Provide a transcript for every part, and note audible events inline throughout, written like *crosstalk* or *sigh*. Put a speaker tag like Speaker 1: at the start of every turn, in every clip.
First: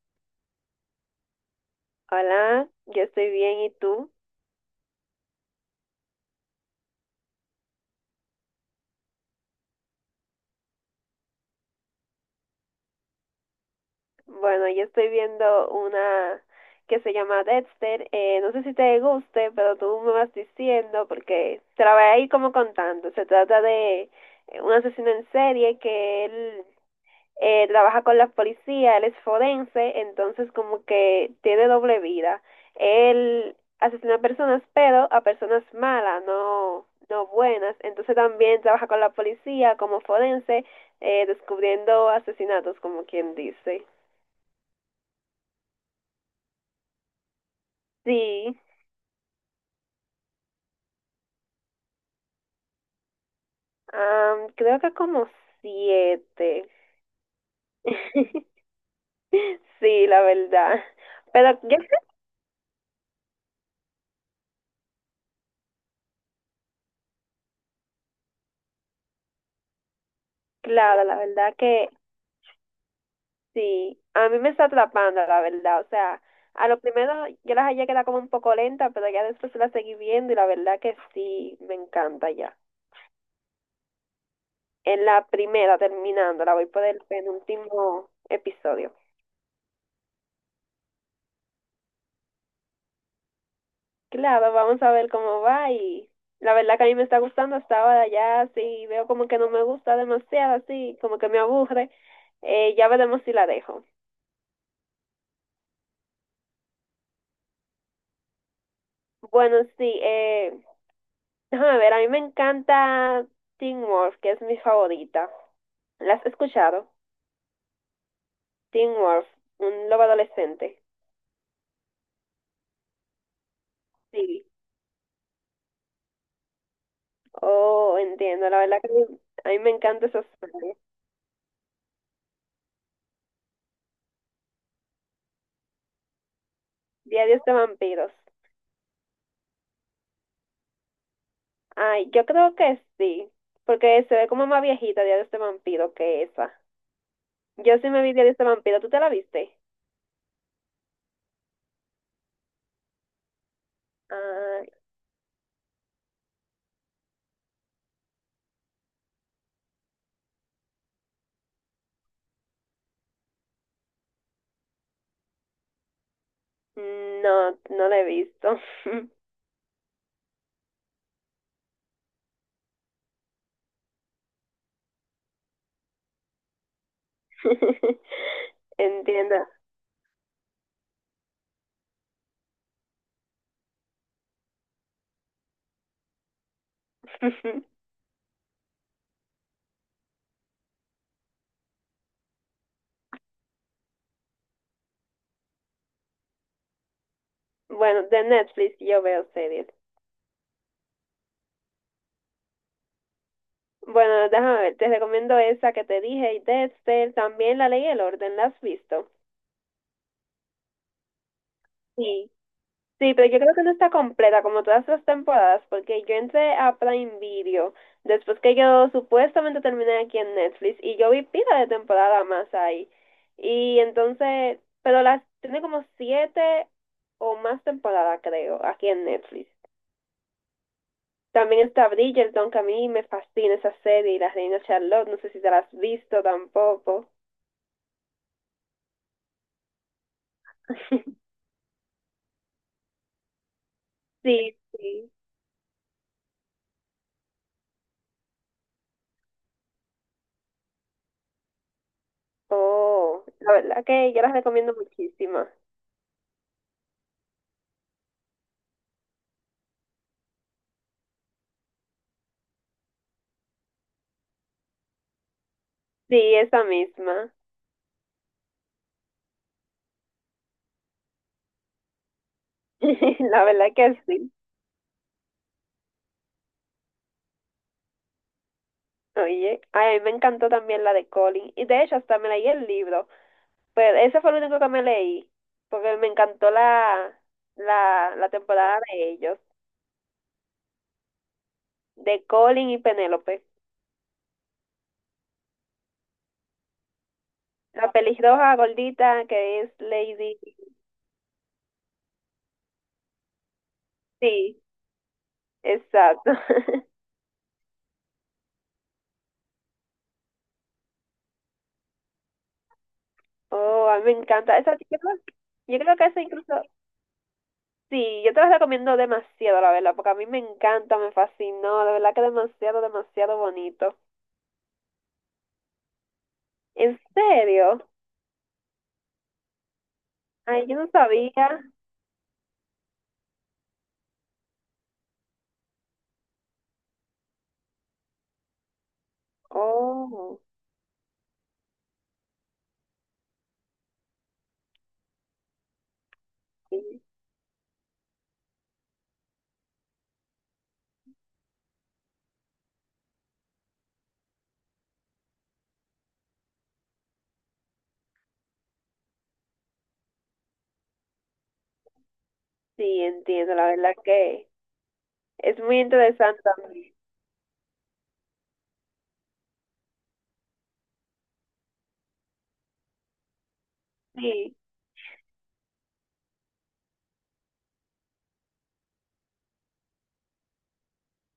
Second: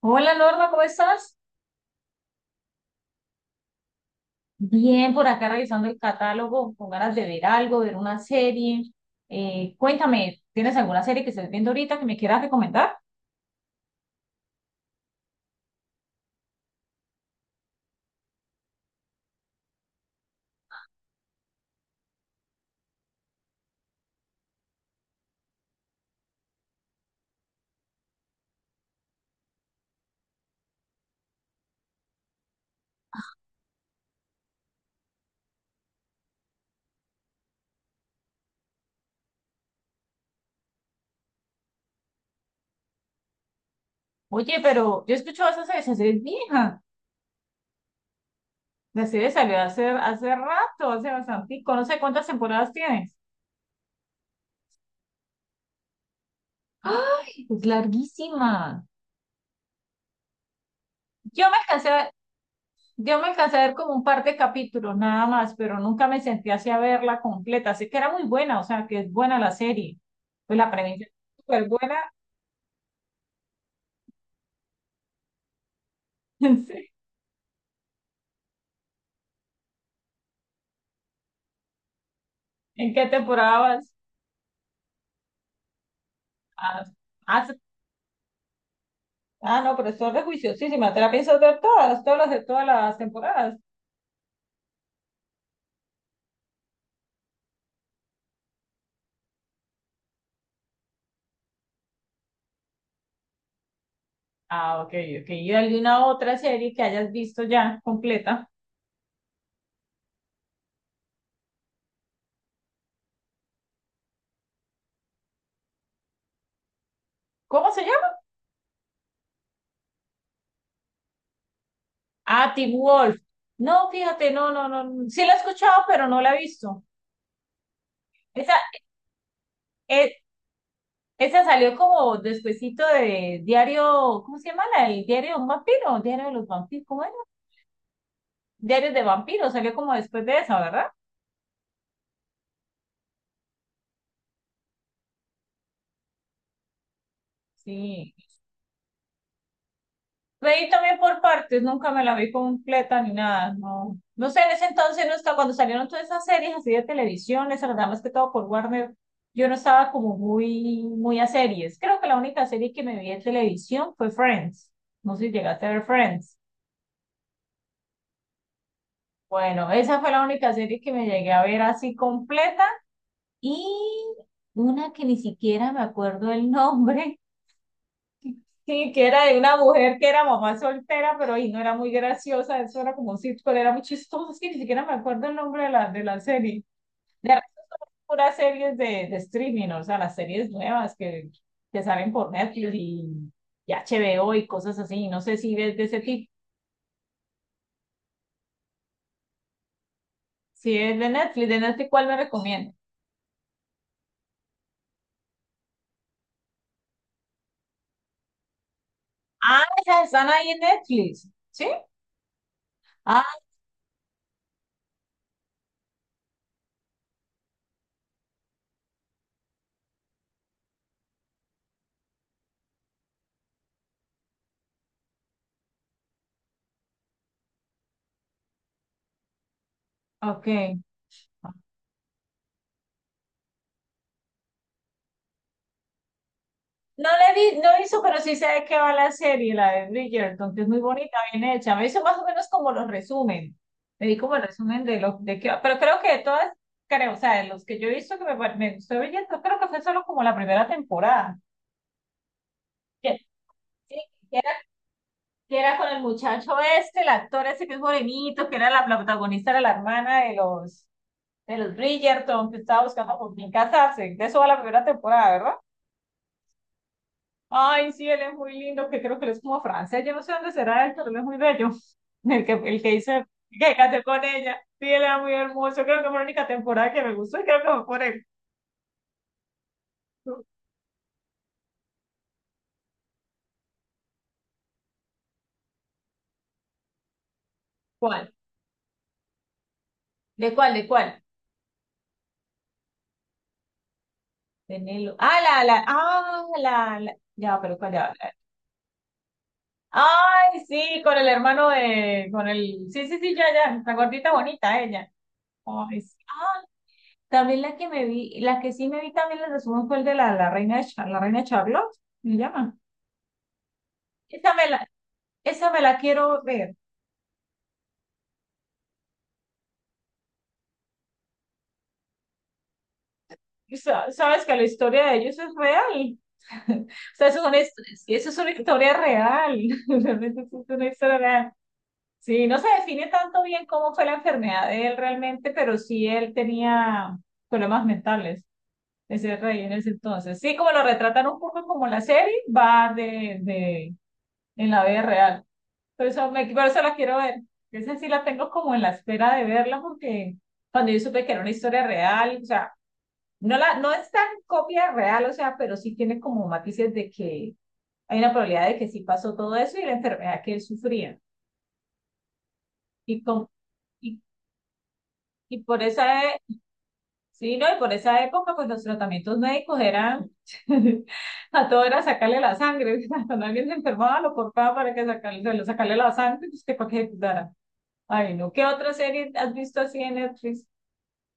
Speaker 1: Hola Norma, ¿cómo estás?
Speaker 2: Hola, yo estoy bien, ¿y tú?
Speaker 1: Bien, por acá revisando el catálogo, con ganas de ver algo, ver una serie. Cuéntame, ¿tienes alguna serie que estés viendo ahorita que me quieras recomendar?
Speaker 2: Bueno, yo estoy viendo una que se llama Dexter. No sé si te guste, pero tú me vas diciendo porque te la voy a ir como contando. Se trata de un asesino en serie que él trabaja con la policía, él es forense, entonces como que tiene doble vida. Él asesina a personas, pero a personas malas, no, no buenas. Entonces también trabaja con la policía como forense, descubriendo asesinatos, como quien dice.
Speaker 1: Oye, pero yo escucho escuchado esa serie es vieja.
Speaker 2: Sí,
Speaker 1: La serie salió hace rato, hace bastante, no sé cuántas temporadas tienes.
Speaker 2: creo que como 7.
Speaker 1: ¡Ay! Es
Speaker 2: *laughs*
Speaker 1: larguísima.
Speaker 2: Sí, la verdad.
Speaker 1: Yo
Speaker 2: Pero
Speaker 1: me
Speaker 2: yo
Speaker 1: alcancé
Speaker 2: creo,
Speaker 1: a, yo me alcancé a ver como un par de capítulos nada más, pero nunca me sentí así a verla completa. Sé que era muy buena, o sea, que es buena la serie. Pues la
Speaker 2: claro,
Speaker 1: premisa es
Speaker 2: la verdad
Speaker 1: súper
Speaker 2: que
Speaker 1: buena.
Speaker 2: sí, a mí me está atrapando, la verdad. O sea,
Speaker 1: *laughs*
Speaker 2: a lo
Speaker 1: Sí.
Speaker 2: primero yo las hallé que era como un poco lenta, pero ya después la seguí viendo y la verdad que sí, me encanta ya.
Speaker 1: ¿En qué temporada vas?
Speaker 2: En la primera, terminando, la voy por
Speaker 1: Ah,
Speaker 2: el
Speaker 1: ah, se-
Speaker 2: penúltimo episodio.
Speaker 1: ah, no, pero esto es de juiciosísima. ¿Te la piensas ver todas las de todas las temporadas?
Speaker 2: Claro, vamos a ver cómo va y la verdad que a mí me está gustando hasta ahora ya, sí, veo como que no me gusta demasiado, así, como que me aburre. Ya veremos si la dejo.
Speaker 1: Ah, ok, ok. ¿Y alguna otra serie que hayas visto ya completa?
Speaker 2: Bueno, sí, déjame ver, a mí me encanta Teen Wolf, que es mi favorita. ¿La has escuchado?
Speaker 1: ¿Cómo se llama?
Speaker 2: Teen Wolf, un lobo adolescente.
Speaker 1: Ah, Teen Wolf. No, fíjate,
Speaker 2: Sí.
Speaker 1: no. Sí la he escuchado, pero no la he visto.
Speaker 2: Oh, entiendo.
Speaker 1: Esa,
Speaker 2: La verdad que a mí me encanta
Speaker 1: eh,
Speaker 2: esos serie.
Speaker 1: Esa salió como despuesito de Diario, ¿cómo se llama? El Diario de un vampiro, Diario de los vampiros, ¿cómo era?
Speaker 2: Diarios de vampiros.
Speaker 1: *Diarios de vampiros, salió como después de esa, ¿verdad?
Speaker 2: Ay, yo creo que sí. Porque se ve como más viejita Diarios de vampiro que esa. Yo sí me
Speaker 1: Sí.
Speaker 2: vi Diarios de vampiro. ¿Tú te la viste?
Speaker 1: Veí también por partes, nunca me la vi completa ni nada, no. No sé, en ese
Speaker 2: Ay,
Speaker 1: entonces no estaba, cuando salieron todas esas series así de televisión, les verdad más que todo por Warner, yo no estaba como muy a series. Creo que la única serie que me vi en televisión fue Friends. No sé si llegaste a ver Friends.
Speaker 2: no, no la he visto.
Speaker 1: Bueno, esa fue la única serie que me llegué a ver así completa y una que ni siquiera me acuerdo el nombre.
Speaker 2: *laughs*
Speaker 1: Sí, que era de
Speaker 2: Entiendo.
Speaker 1: una mujer que era mamá soltera, pero ahí no era muy graciosa, eso era como un sitcom, era muy chistoso, es que ni siquiera me acuerdo el nombre de de la serie. De resto,
Speaker 2: *laughs*
Speaker 1: puras series de streaming, o sea, las series nuevas que salen por Netflix y HBO y cosas así, no sé si ves de ese tipo,
Speaker 2: Bueno, de Netflix yo veo series.
Speaker 1: si es de Netflix, ¿cuál me recomiendas?
Speaker 2: Bueno, déjame ver, te recomiendo esa que te dije y Dexter, también La Ley y el Orden, ¿la has visto?
Speaker 1: Ah, esas están ahí en Netflix, ¿sí?
Speaker 2: Sí. Sí, pero
Speaker 1: Ah,
Speaker 2: yo creo que no está completa como todas las temporadas, porque yo entré a Prime Video después que yo supuestamente terminé aquí en Netflix y yo vi pila de temporada más ahí. Y entonces, pero las tiene como 7 o más temporadas, creo, aquí en Netflix.
Speaker 1: ok.
Speaker 2: También está Bridgerton, que a mí me fascina esa serie, y la Reina Charlotte, no sé si te la has visto tampoco.
Speaker 1: No la he vi, no hizo pero sí sé de qué va la serie, la de Bridgerton, que es muy bonita,
Speaker 2: *laughs*
Speaker 1: bien hecha. Me hizo más o menos como los resumen. Me di como el
Speaker 2: Sí,
Speaker 1: resumen de
Speaker 2: sí.
Speaker 1: lo de qué va. Pero creo que de todas, creo, o sea, de los que yo he visto que me gustó Bridgerton, creo que fue solo como la primera temporada. Que,
Speaker 2: Oh, la verdad
Speaker 1: sí,
Speaker 2: que yo las recomiendo muchísimo.
Speaker 1: que era con el muchacho este, el actor ese que es morenito, que era la protagonista, era la hermana de de los Bridgerton, que estaba buscando con quién casarse. De eso va la primera temporada, verdad.
Speaker 2: Sí, esa misma.
Speaker 1: Ay, sí, él es muy lindo, que creo que él es como francés, yo no sé dónde será él, pero él es muy bello. *laughs* El que hizo,
Speaker 2: *laughs* La verdad
Speaker 1: que
Speaker 2: que
Speaker 1: canté con
Speaker 2: sí.
Speaker 1: ella. Sí, él era muy hermoso, creo que fue la única temporada que me gustó y creo que fue por él.
Speaker 2: Oye, ay, a mí me encantó también la de Colin. Y de hecho, hasta me leí el libro. Pero ese fue el único que me leí. Porque me encantó la
Speaker 1: ¿Cuál?
Speaker 2: temporada de ellos.
Speaker 1: ¿De cuál? ¿De cuál?
Speaker 2: De Colin y Penélope.
Speaker 1: De Nelo. Ah, la, ah, la, la. Ya, pero ¿cuál
Speaker 2: La
Speaker 1: ya?
Speaker 2: pelirroja gordita que es Lady.
Speaker 1: Ay, sí, con el hermano de, con el, sí, sí, sí, ya, ya, la gordita
Speaker 2: Sí,
Speaker 1: bonita, ella. Ay, sí.
Speaker 2: exacto.
Speaker 1: Ah,
Speaker 2: *laughs*
Speaker 1: también la que me vi, la que sí me vi también la resumen fue el de la reina, la reina Charlotte, ¿me llama?
Speaker 2: Oh, a mí me
Speaker 1: Esa
Speaker 2: encanta.
Speaker 1: me
Speaker 2: Esa,
Speaker 1: la, Esa
Speaker 2: yo
Speaker 1: me
Speaker 2: creo
Speaker 1: la
Speaker 2: que esa
Speaker 1: quiero
Speaker 2: incluso.
Speaker 1: ver.
Speaker 2: Sí, yo te las recomiendo demasiado, la verdad, porque a mí me encanta, me fascinó, de verdad que demasiado, demasiado
Speaker 1: Y
Speaker 2: bonito.
Speaker 1: sabes que la historia de ellos es real. *laughs*
Speaker 2: ¿En
Speaker 1: O sea, eso es
Speaker 2: serio?
Speaker 1: eso es una historia real. *laughs* Realmente eso
Speaker 2: Ay,
Speaker 1: es
Speaker 2: yo
Speaker 1: una
Speaker 2: no
Speaker 1: historia
Speaker 2: sabía.
Speaker 1: real. Sí, no se define tanto bien cómo fue la enfermedad de él realmente, pero sí él tenía problemas mentales, ese rey en ese
Speaker 2: Oh,
Speaker 1: entonces. Sí, como lo retratan un poco como la serie, va de, en la vida real. Por eso, por eso la
Speaker 2: sí,
Speaker 1: quiero ver. Esa sí la tengo como en la espera de verla, porque cuando yo supe que era una historia real, o sea, no, no es tan copia real, o sea, pero sí tiene como matices de que hay una probabilidad de que sí pasó todo eso y la enfermedad que él sufría.
Speaker 2: sí,
Speaker 1: Y, con,
Speaker 2: entiendo, la verdad
Speaker 1: y,
Speaker 2: que es
Speaker 1: y
Speaker 2: muy
Speaker 1: por esa,
Speaker 2: interesante también.
Speaker 1: sí, ¿no? Y por esa época, pues los tratamientos médicos eran, *laughs* a todo era sacarle la sangre. *laughs* Cuando alguien se enfermaba, lo
Speaker 2: Sí.
Speaker 1: cortaba para que sacarle, se lo sacarle la sangre, pues que para que ejecutara. Ay, no. ¿Qué otra serie has visto así en Netflix?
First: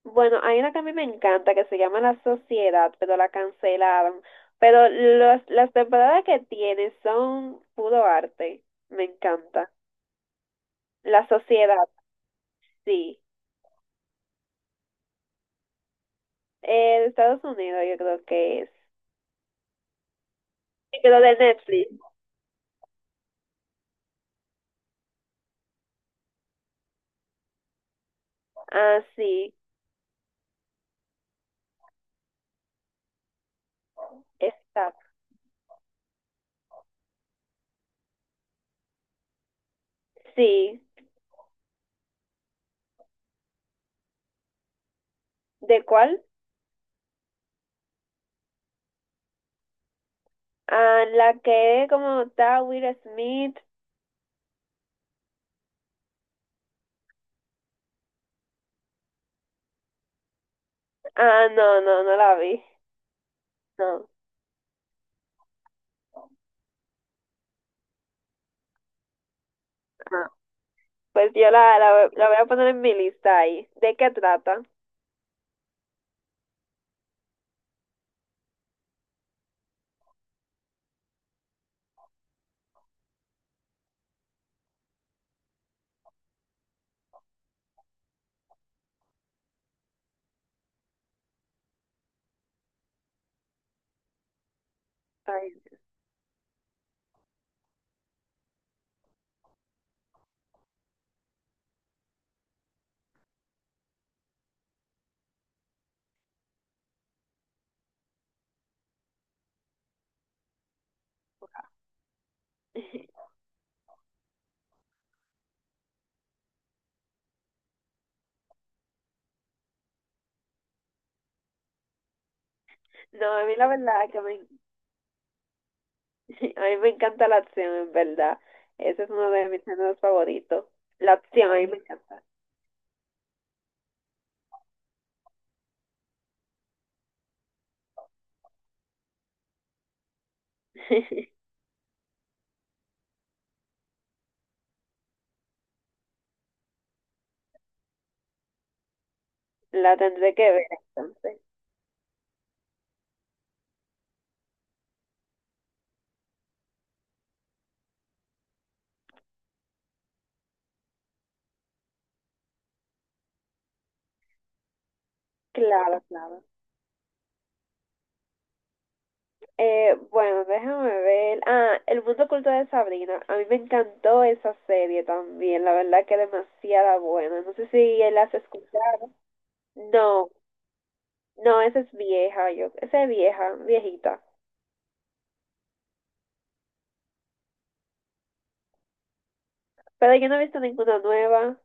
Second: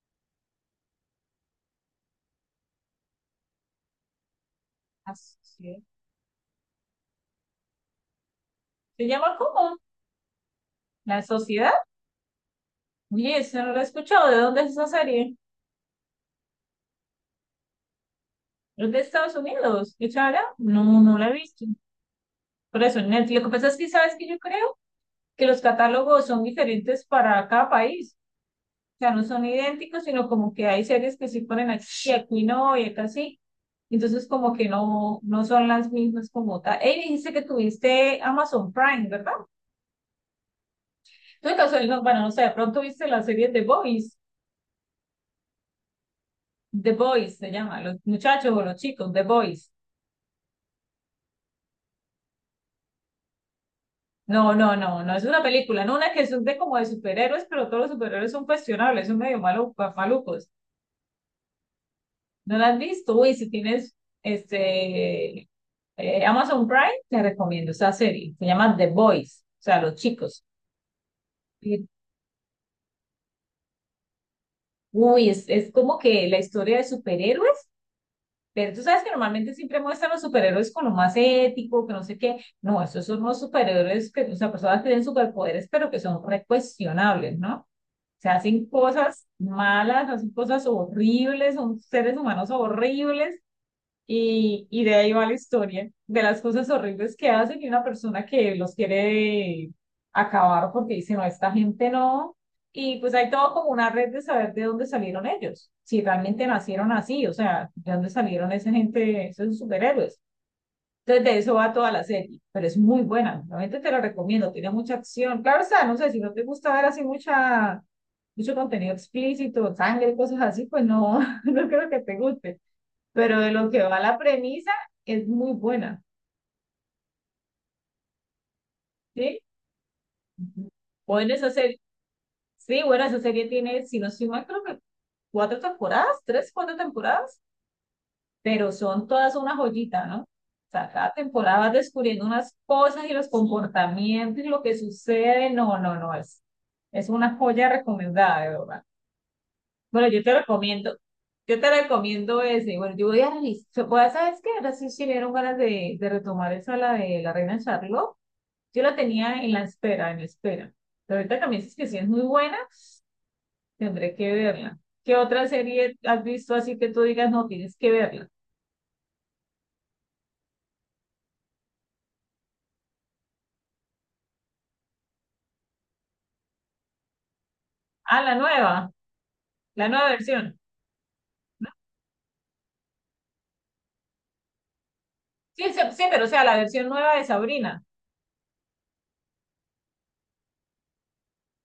Speaker 2: Bueno, hay una que a mí me encanta que se llama La Sociedad, pero la cancelaron. Pero
Speaker 1: Así
Speaker 2: las
Speaker 1: es.
Speaker 2: temporadas que tiene son puro arte. Me
Speaker 1: Se llama
Speaker 2: encanta.
Speaker 1: ¿cómo? La
Speaker 2: La
Speaker 1: Sociedad.
Speaker 2: Sociedad, sí.
Speaker 1: Oye, eso no lo he escuchado. ¿De dónde es esa serie?
Speaker 2: De Estados Unidos, yo creo que es.
Speaker 1: Es de Estados Unidos. ¿Qué charla? No,
Speaker 2: Que
Speaker 1: no
Speaker 2: lo
Speaker 1: la he
Speaker 2: de
Speaker 1: visto.
Speaker 2: Netflix.
Speaker 1: Por eso, Netflix. Lo que pasa es que sabes que yo creo que los catálogos son diferentes para cada país. O
Speaker 2: Ah,
Speaker 1: sea, no son
Speaker 2: sí,
Speaker 1: idénticos, sino como que hay series que sí ponen aquí, y aquí no, y acá sí. Entonces, como que
Speaker 2: está.
Speaker 1: no, no son las mismas como tal. Ey, dijiste que tuviste Amazon Prime, ¿verdad?
Speaker 2: Sí,
Speaker 1: Tú de casualidad, no, bueno, no sé, de pronto viste la serie The Boys.
Speaker 2: ¿de cuál?
Speaker 1: The Boys se llama, los muchachos o los chicos, The Boys.
Speaker 2: Ah, la que es como está Will Smith.
Speaker 1: No, no, no, no es una película, no una que es de como de superhéroes, pero todos los superhéroes son cuestionables, son medio malucos.
Speaker 2: Ah, no, no, no la vi.
Speaker 1: ¿No la has visto? Uy, si tienes
Speaker 2: No.
Speaker 1: este Amazon Prime, te recomiendo esa serie. Se llama The Boys, o sea, los
Speaker 2: Ah,
Speaker 1: chicos.
Speaker 2: pues yo la,
Speaker 1: Y,
Speaker 2: la, la voy a poner en mi lista ahí. ¿De qué trata?
Speaker 1: Uy, es como que la historia de superhéroes, pero tú sabes que normalmente siempre muestran los superhéroes con lo más ético, que no sé qué. No, esos son los superhéroes que, o sea, personas que tienen superpoderes, pero que son recuestionables, ¿no? Se hacen cosas malas, hacen cosas horribles, son seres humanos horribles y de ahí va la
Speaker 2: Ay,
Speaker 1: historia, de las cosas horribles que hacen y una persona que los quiere acabar porque dice, no, esta gente no. Y pues hay todo como una red de saber de dónde salieron ellos, si realmente nacieron así, o sea, de dónde salieron esa gente, esos superhéroes. Entonces, de eso va toda la serie, pero es muy buena, realmente te la recomiendo, tiene mucha acción. Claro está, no sé, si no te gusta ver así mucho contenido explícito, sangre, cosas así, pues no, *laughs* no creo que te guste.
Speaker 2: no,
Speaker 1: Pero
Speaker 2: a
Speaker 1: de
Speaker 2: mí la
Speaker 1: lo que va
Speaker 2: verdad
Speaker 1: la
Speaker 2: que me,
Speaker 1: premisa, es muy buena.
Speaker 2: *laughs* a mí me encanta la acción, en verdad. Ese es uno
Speaker 1: ¿Sí?
Speaker 2: de mis géneros favoritos.
Speaker 1: Ujú.
Speaker 2: La
Speaker 1: Bueno, esa
Speaker 2: acción, a mí me
Speaker 1: serie,
Speaker 2: encanta.
Speaker 1: sí, bueno, esa serie tiene, si no estoy mal, creo que tres, cuatro temporadas, pero son todas una joyita, ¿no? O sea, cada
Speaker 2: *laughs*
Speaker 1: temporada vas descubriendo unas cosas y los comportamientos y lo que sucede. No, no, no, Es una joya recomendada, de verdad.
Speaker 2: La
Speaker 1: Bueno, yo te
Speaker 2: tendré que ver
Speaker 1: recomiendo,
Speaker 2: entonces.
Speaker 1: yo te recomiendo ese. Bueno, yo voy a revisar, ¿sabes qué? Ahora sí me dieron ganas de retomar esa, la de la Reina Charlotte. Yo la tenía en la espera, en la espera. Pero ahorita también es que sí es muy buena, tendré que verla. ¿Qué otra serie
Speaker 2: Claro,
Speaker 1: has
Speaker 2: claro.
Speaker 1: visto así que tú digas, no, tienes que verla?
Speaker 2: Bueno, déjame ver. Ah, El mundo oculto de Sabrina. A mí me encantó esa serie también. La verdad que demasiada buena. No sé si él
Speaker 1: Ah,
Speaker 2: has
Speaker 1: la nueva.
Speaker 2: escuchado.
Speaker 1: La nueva
Speaker 2: No,
Speaker 1: versión.
Speaker 2: no, esa es vieja. Yo, esa es vieja, viejita.
Speaker 1: Sí, sí, sí, pero o sea, la versión nueva de Sabrina,
Speaker 2: Pero yo no he visto ninguna nueva.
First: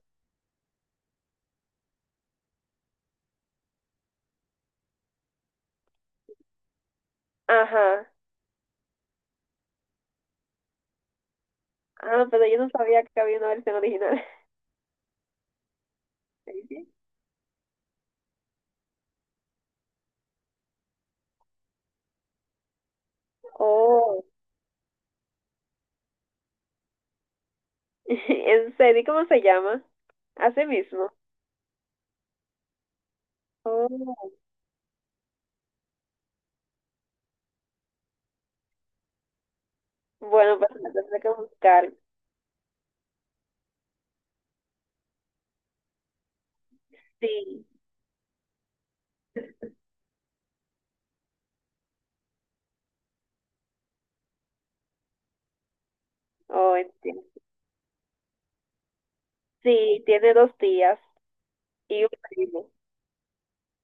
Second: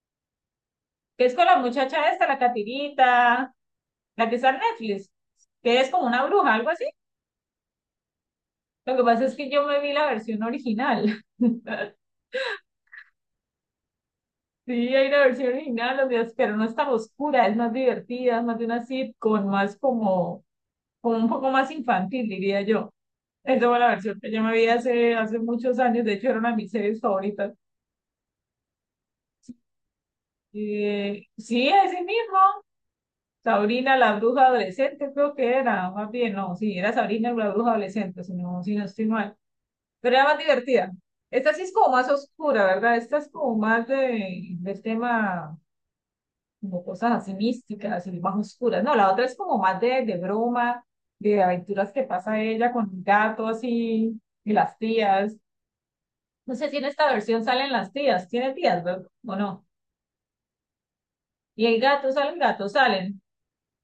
Speaker 1: que es con la muchacha esta, la Catirita, la que está en Netflix, que es como una bruja, algo así.
Speaker 2: Ajá.
Speaker 1: Lo que pasa es que yo me vi la versión original. *laughs*
Speaker 2: Ah, pero yo no sabía que había una versión original.
Speaker 1: Sí, hay una versión original, los días, pero no es tan
Speaker 2: *laughs*
Speaker 1: oscura, es más divertida, es más de una sitcom, más como, como un poco más infantil, diría yo. Esa fue la versión
Speaker 2: Oh,
Speaker 1: que yo me vi hace, hace muchos años, de hecho era una de mis series favoritas.
Speaker 2: *laughs* en serio, ¿cómo se llama? Así mismo.
Speaker 1: Eh, sí, ese mismo, Sabrina la
Speaker 2: Oh.
Speaker 1: bruja adolescente, creo que era, más bien, no, sí, era Sabrina la bruja adolescente, si no estoy mal, pero era más
Speaker 2: Bueno, pues la
Speaker 1: divertida.
Speaker 2: tendré que
Speaker 1: Esta sí es
Speaker 2: buscar.
Speaker 1: como más oscura, ¿verdad? Esta es como más del tema, como cosas así
Speaker 2: Sí.
Speaker 1: místicas y más oscuras. No, la otra es como más de broma, de aventuras que pasa ella con un gato así, y las tías. No sé
Speaker 2: Oh,
Speaker 1: si en esta
Speaker 2: entiendo.
Speaker 1: versión salen las tías, tiene tías, ¿verdad? ¿O no?
Speaker 2: Sí, tiene dos días.
Speaker 1: Y el
Speaker 2: Y un
Speaker 1: gato, salen gatos,
Speaker 2: primo.
Speaker 1: salen.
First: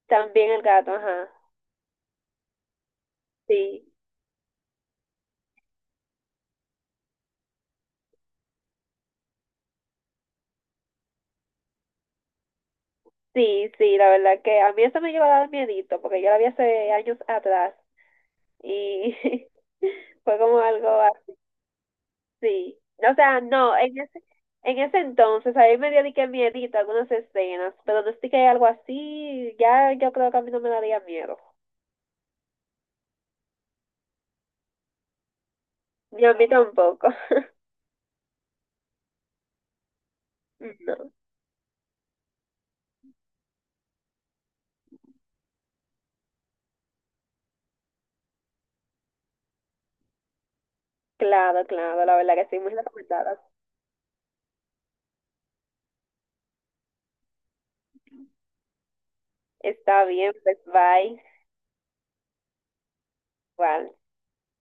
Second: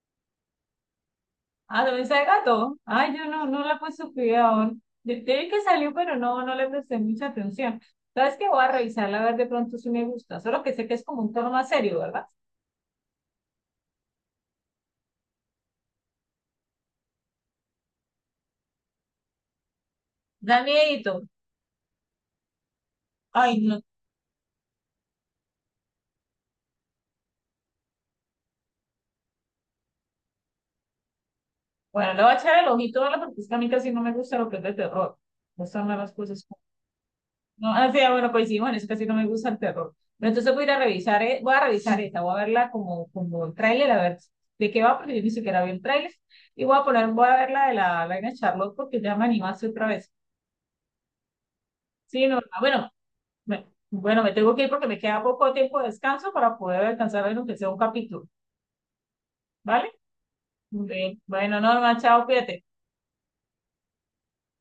Speaker 2: También el gato, ajá.
Speaker 1: Ah, ¿dónde está el gato? Ay, yo no la
Speaker 2: Sí,
Speaker 1: puse cuidado. Yo vi que salió, pero no, no le presté mucha atención. ¿Sabes qué? Voy a revisarla a ver de pronto si me gusta. Solo que sé que es como un tono más serio, ¿verdad?
Speaker 2: sí, sí, la verdad que a mí eso me llegó a dar miedito, porque yo la vi hace años atrás y *laughs* fue como
Speaker 1: Da
Speaker 2: algo
Speaker 1: miedito.
Speaker 2: así. O sea,
Speaker 1: Ay,
Speaker 2: no,
Speaker 1: no.
Speaker 2: en ese entonces a mí me dio de que miedito algunas escenas, pero no es de que hay algo así, ya yo creo que a mí no me daría miedo.
Speaker 1: Bueno, le voy a echar el ojito a verla porque es que a mí casi no me gusta lo que es de terror. No son las
Speaker 2: Ni a
Speaker 1: cosas.
Speaker 2: mí tampoco.
Speaker 1: No,
Speaker 2: *laughs*
Speaker 1: o sea, bueno, coincidimos en eso, casi no me gusta el terror. Pero entonces voy a ir a
Speaker 2: No,
Speaker 1: revisar, voy a revisar esta, voy a verla como, como el tráiler, a ver de qué va, porque yo ni siquiera vi el tráiler. Y voy a poner, voy a ver la de la Reina Charlotte porque ya me animaste otra vez.
Speaker 2: claro, claro, la
Speaker 1: Sí,
Speaker 2: verdad
Speaker 1: no,
Speaker 2: que sí,
Speaker 1: ah,
Speaker 2: muy
Speaker 1: bueno,
Speaker 2: recomendada.
Speaker 1: me- Bueno, me tengo que ir porque me queda poco tiempo de descanso para poder alcanzar a ver aunque sea un capítulo, ¿vale?
Speaker 2: Está bien, pues
Speaker 1: Bien.
Speaker 2: bye.
Speaker 1: Bueno, Norma, chao, cuídate.
Speaker 2: Igual.